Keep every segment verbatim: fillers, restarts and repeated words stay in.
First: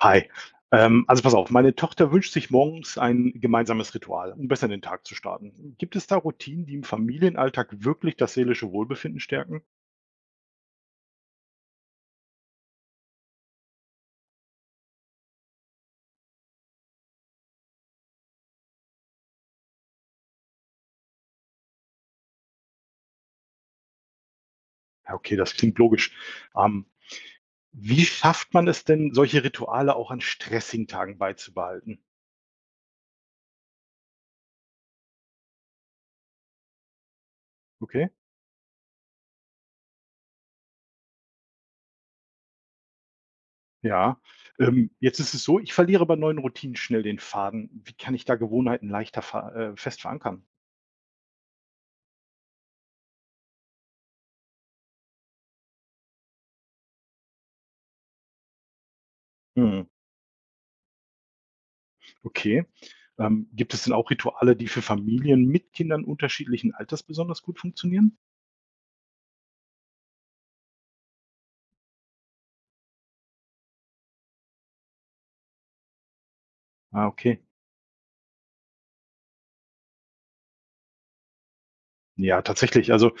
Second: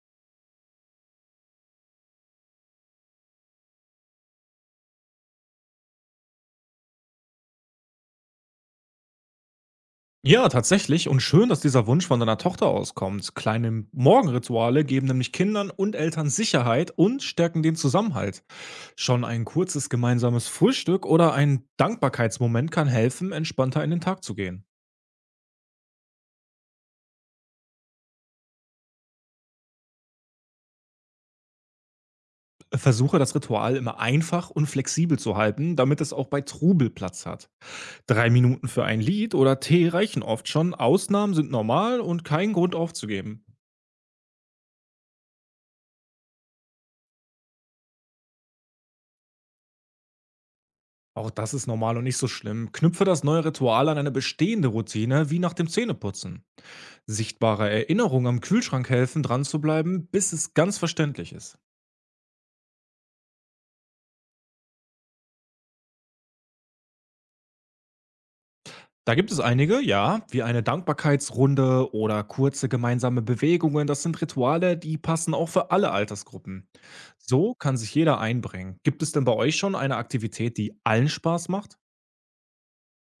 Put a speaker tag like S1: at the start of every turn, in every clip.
S1: Hi. Ähm, also pass auf, meine Tochter wünscht sich morgens ein gemeinsames Ritual, um besser in den Tag zu starten. Gibt es da Routinen, die im Familienalltag wirklich das seelische Wohlbefinden stärken?
S2: Ja, tatsächlich. Und schön, dass dieser Wunsch von deiner Tochter auskommt. Kleine Morgenrituale geben nämlich Kindern und Eltern Sicherheit und stärken den Zusammenhalt. Schon ein kurzes gemeinsames Frühstück oder ein Dankbarkeitsmoment kann helfen, entspannter in den Tag zu gehen.
S1: Ja, okay, das klingt logisch. Ähm, Wie schafft man es denn, solche Rituale auch an stressigen Tagen beizubehalten?
S2: Versuche das Ritual immer einfach und flexibel zu halten, damit es auch bei Trubel Platz hat.
S1: Okay,
S2: Drei Minuten für ein Lied oder Tee reichen oft schon. Ausnahmen sind normal und kein Grund aufzugeben.
S1: ja. Ähm, jetzt ist es so, ich verliere bei neuen Routinen schnell den Faden. Wie kann ich da Gewohnheiten leichter ver äh, fest verankern?
S2: Auch das ist normal und nicht so schlimm. Knüpfe das neue Ritual an eine bestehende Routine, wie nach dem Zähneputzen. Sichtbare Erinnerungen am Kühlschrank helfen, dran zu
S1: Hm,
S2: bleiben, bis es ganz verständlich ist.
S1: okay. Ähm, gibt es denn auch Rituale, die für Familien mit Kindern unterschiedlichen Alters besonders gut funktionieren?
S2: Da gibt es einige, ja, wie eine Dankbarkeitsrunde oder kurze gemeinsame Bewegungen. Das sind Rituale, die passen auch für alle Altersgruppen.
S1: Ah, okay.
S2: So kann sich jeder einbringen. Gibt es denn bei euch schon eine Aktivität, die allen Spaß macht?
S1: Ja, tatsächlich. Also,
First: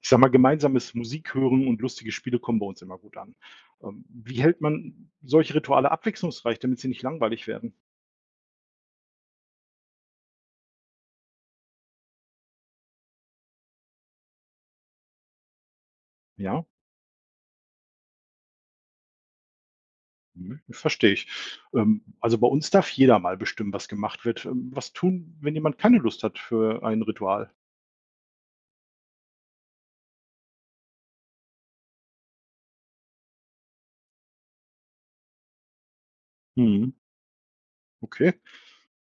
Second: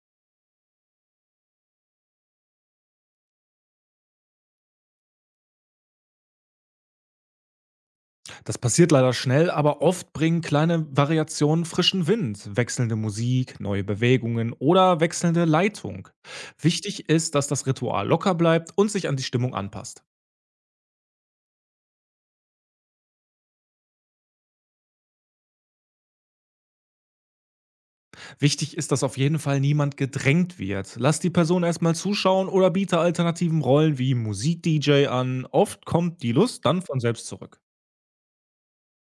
S1: ich sage mal, gemeinsames Musik hören und lustige Spiele kommen bei uns immer gut an. Ähm, wie hält man solche Rituale abwechslungsreich, damit sie nicht langweilig werden?
S2: Das passiert leider schnell, aber oft bringen kleine Variationen frischen Wind, wechselnde Musik, neue Bewegungen oder wechselnde Leitung.
S1: Ja,
S2: Wichtig ist, dass das Ritual locker bleibt und sich an die Stimmung anpasst.
S1: mhm, verstehe ich. Ähm, also bei uns darf jeder mal bestimmen, was gemacht wird. Ähm, was tun, wenn jemand keine Lust hat für ein Ritual?
S2: Wichtig ist, dass auf jeden Fall niemand gedrängt wird. Lass die Person erstmal zuschauen oder biete alternativen Rollen wie Musik-D J an. Oft kommt die Lust dann
S1: Mhm,
S2: von selbst zurück.
S1: okay.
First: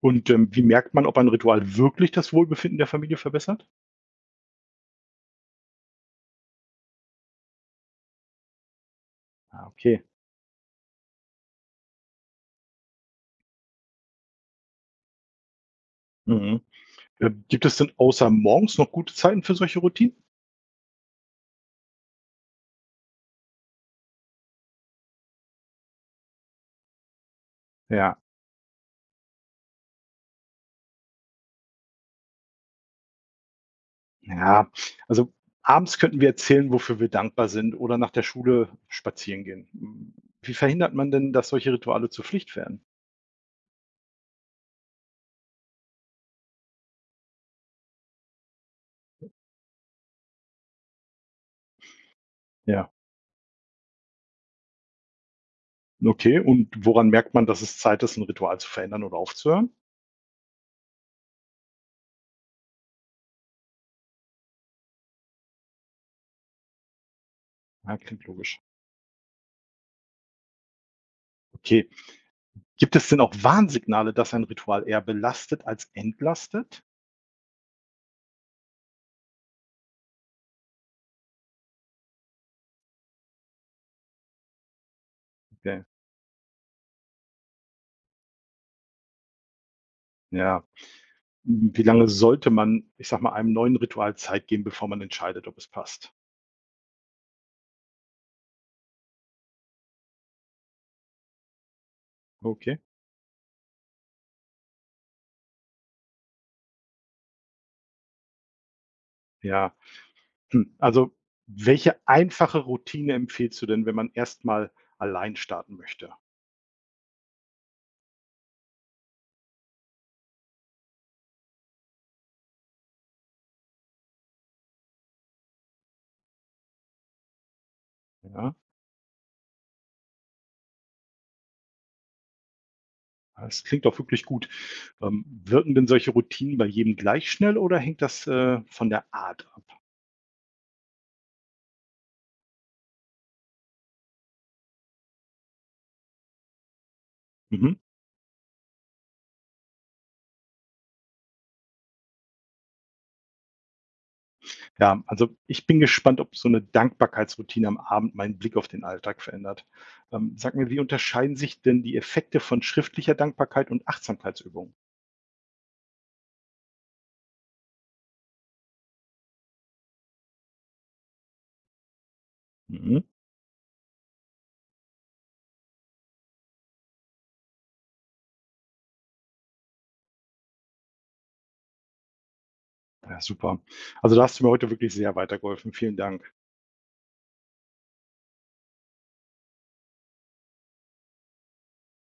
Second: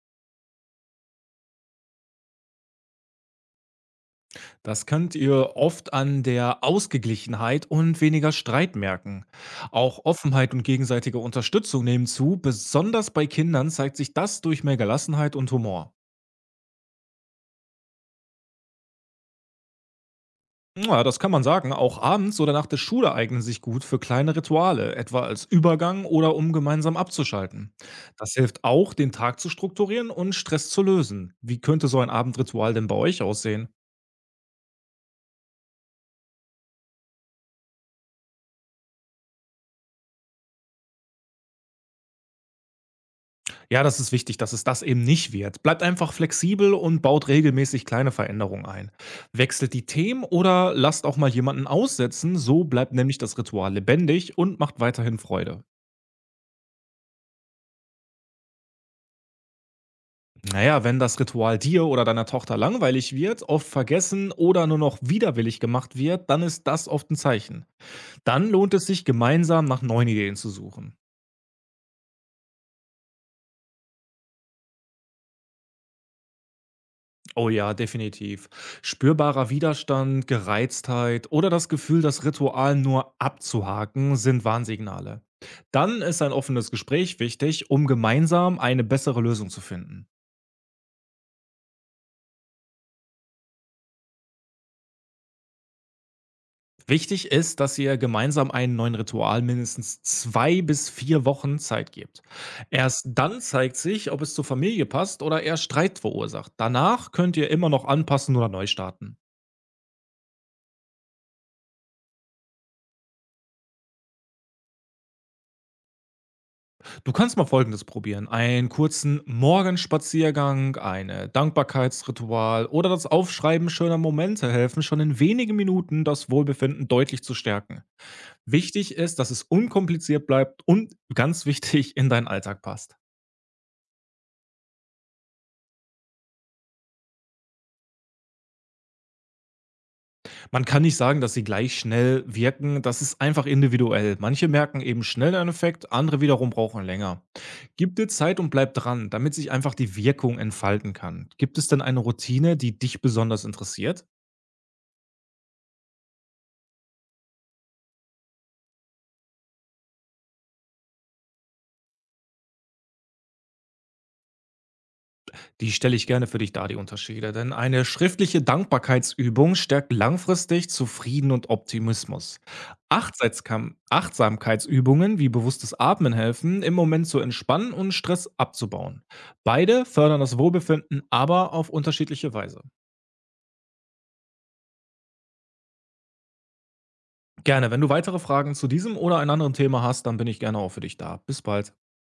S1: Und ähm, wie merkt man, ob ein Ritual wirklich das Wohlbefinden der Familie verbessert?
S2: Das könnt ihr oft an der Ausgeglichenheit und weniger Streit merken.
S1: Ah, okay.
S2: Auch Offenheit und gegenseitige Unterstützung nehmen zu. Besonders bei Kindern zeigt sich das durch mehr Gelassenheit und Humor.
S1: Mhm. Äh, Gibt es denn außer morgens noch gute Zeiten für solche Routinen?
S2: Ja, das kann man sagen. Auch abends oder nach der Schule eignen sich gut für kleine Rituale, etwa als Übergang oder um gemeinsam abzuschalten.
S1: Ja,
S2: Das hilft auch, den Tag zu strukturieren und Stress zu lösen. Wie könnte so ein Abendritual denn bei euch aussehen?
S1: ja. Also abends könnten wir erzählen, wofür wir dankbar sind oder nach der Schule spazieren gehen. Wie verhindert man denn, dass solche Rituale zur Pflicht werden?
S2: Ja, das ist wichtig, dass es das eben nicht wird. Bleibt einfach flexibel und baut regelmäßig kleine Veränderungen ein. Wechselt die Themen oder lasst auch mal jemanden aussetzen, so
S1: Ja,
S2: bleibt nämlich das Ritual lebendig und macht weiterhin Freude.
S1: okay. Und woran merkt man, dass es Zeit ist, ein Ritual zu verändern oder aufzuhören?
S2: Naja, wenn das Ritual dir oder deiner Tochter langweilig wird, oft vergessen oder nur noch widerwillig gemacht wird, dann ist das oft ein Zeichen.
S1: Ja, klingt
S2: Dann
S1: logisch.
S2: lohnt es sich, gemeinsam nach neuen Ideen zu suchen.
S1: Okay. Gibt es denn auch Warnsignale, dass ein Ritual eher belastet als entlastet?
S2: Oh ja, definitiv. Spürbarer Widerstand, Gereiztheit oder das Gefühl, das Ritual nur abzuhaken, sind Warnsignale.
S1: Okay.
S2: Dann ist ein offenes Gespräch wichtig, um gemeinsam eine bessere Lösung zu finden.
S1: Ja. Wie lange sollte man, ich sag mal, einem neuen Ritual Zeit geben, bevor man entscheidet, ob es passt?
S2: Wichtig ist, dass ihr gemeinsam einen neuen Ritual mindestens zwei bis vier Wochen Zeit gebt.
S1: Okay.
S2: Erst dann zeigt sich, ob es zur Familie passt oder eher Streit verursacht. Danach könnt ihr immer noch anpassen oder neu starten.
S1: Ja, hm, also, welche einfache Routine empfiehlst du denn, wenn man erstmal allein starten möchte?
S2: Du kannst mal Folgendes probieren. Einen kurzen Morgenspaziergang, eine Dankbarkeitsritual oder das Aufschreiben schöner Momente helfen schon in wenigen Minuten das Wohlbefinden deutlich zu stärken.
S1: Ja,
S2: Wichtig ist, dass es unkompliziert bleibt und ganz wichtig in deinen Alltag passt.
S1: das klingt doch wirklich gut. Ähm, wirken denn solche Routinen bei jedem gleich schnell oder hängt das, äh, von der Art ab?
S2: Man kann nicht sagen, dass sie gleich schnell wirken, das ist einfach individuell. Manche merken eben schnell einen Effekt, andere wiederum brauchen länger.
S1: Mhm.
S2: Gib dir Zeit und bleib dran, damit sich einfach die Wirkung entfalten kann. Gibt es denn eine Routine, die dich besonders interessiert?
S1: Ja, also, ich bin gespannt, ob so eine Dankbarkeitsroutine am Abend meinen Blick auf den Alltag verändert. Ähm, sag mir, wie unterscheiden sich denn die Effekte von schriftlicher Dankbarkeit und Achtsamkeitsübungen?
S2: Die stelle ich gerne für dich dar, die Unterschiede, denn eine schriftliche Dankbarkeitsübung stärkt langfristig Zufrieden und Optimismus.
S1: Mhm.
S2: Achtsaitskam- Achtsamkeitsübungen wie bewusstes Atmen helfen, im Moment zu entspannen und Stress abzubauen. Beide fördern das Wohlbefinden, aber auf unterschiedliche Weise.
S1: Ja, super. Also, da hast du mir heute wirklich sehr weitergeholfen. Vielen Dank.
S2: Gerne, wenn du weitere Fragen zu diesem oder einem anderen Thema hast, dann bin ich gerne auch für dich da. Bis bald.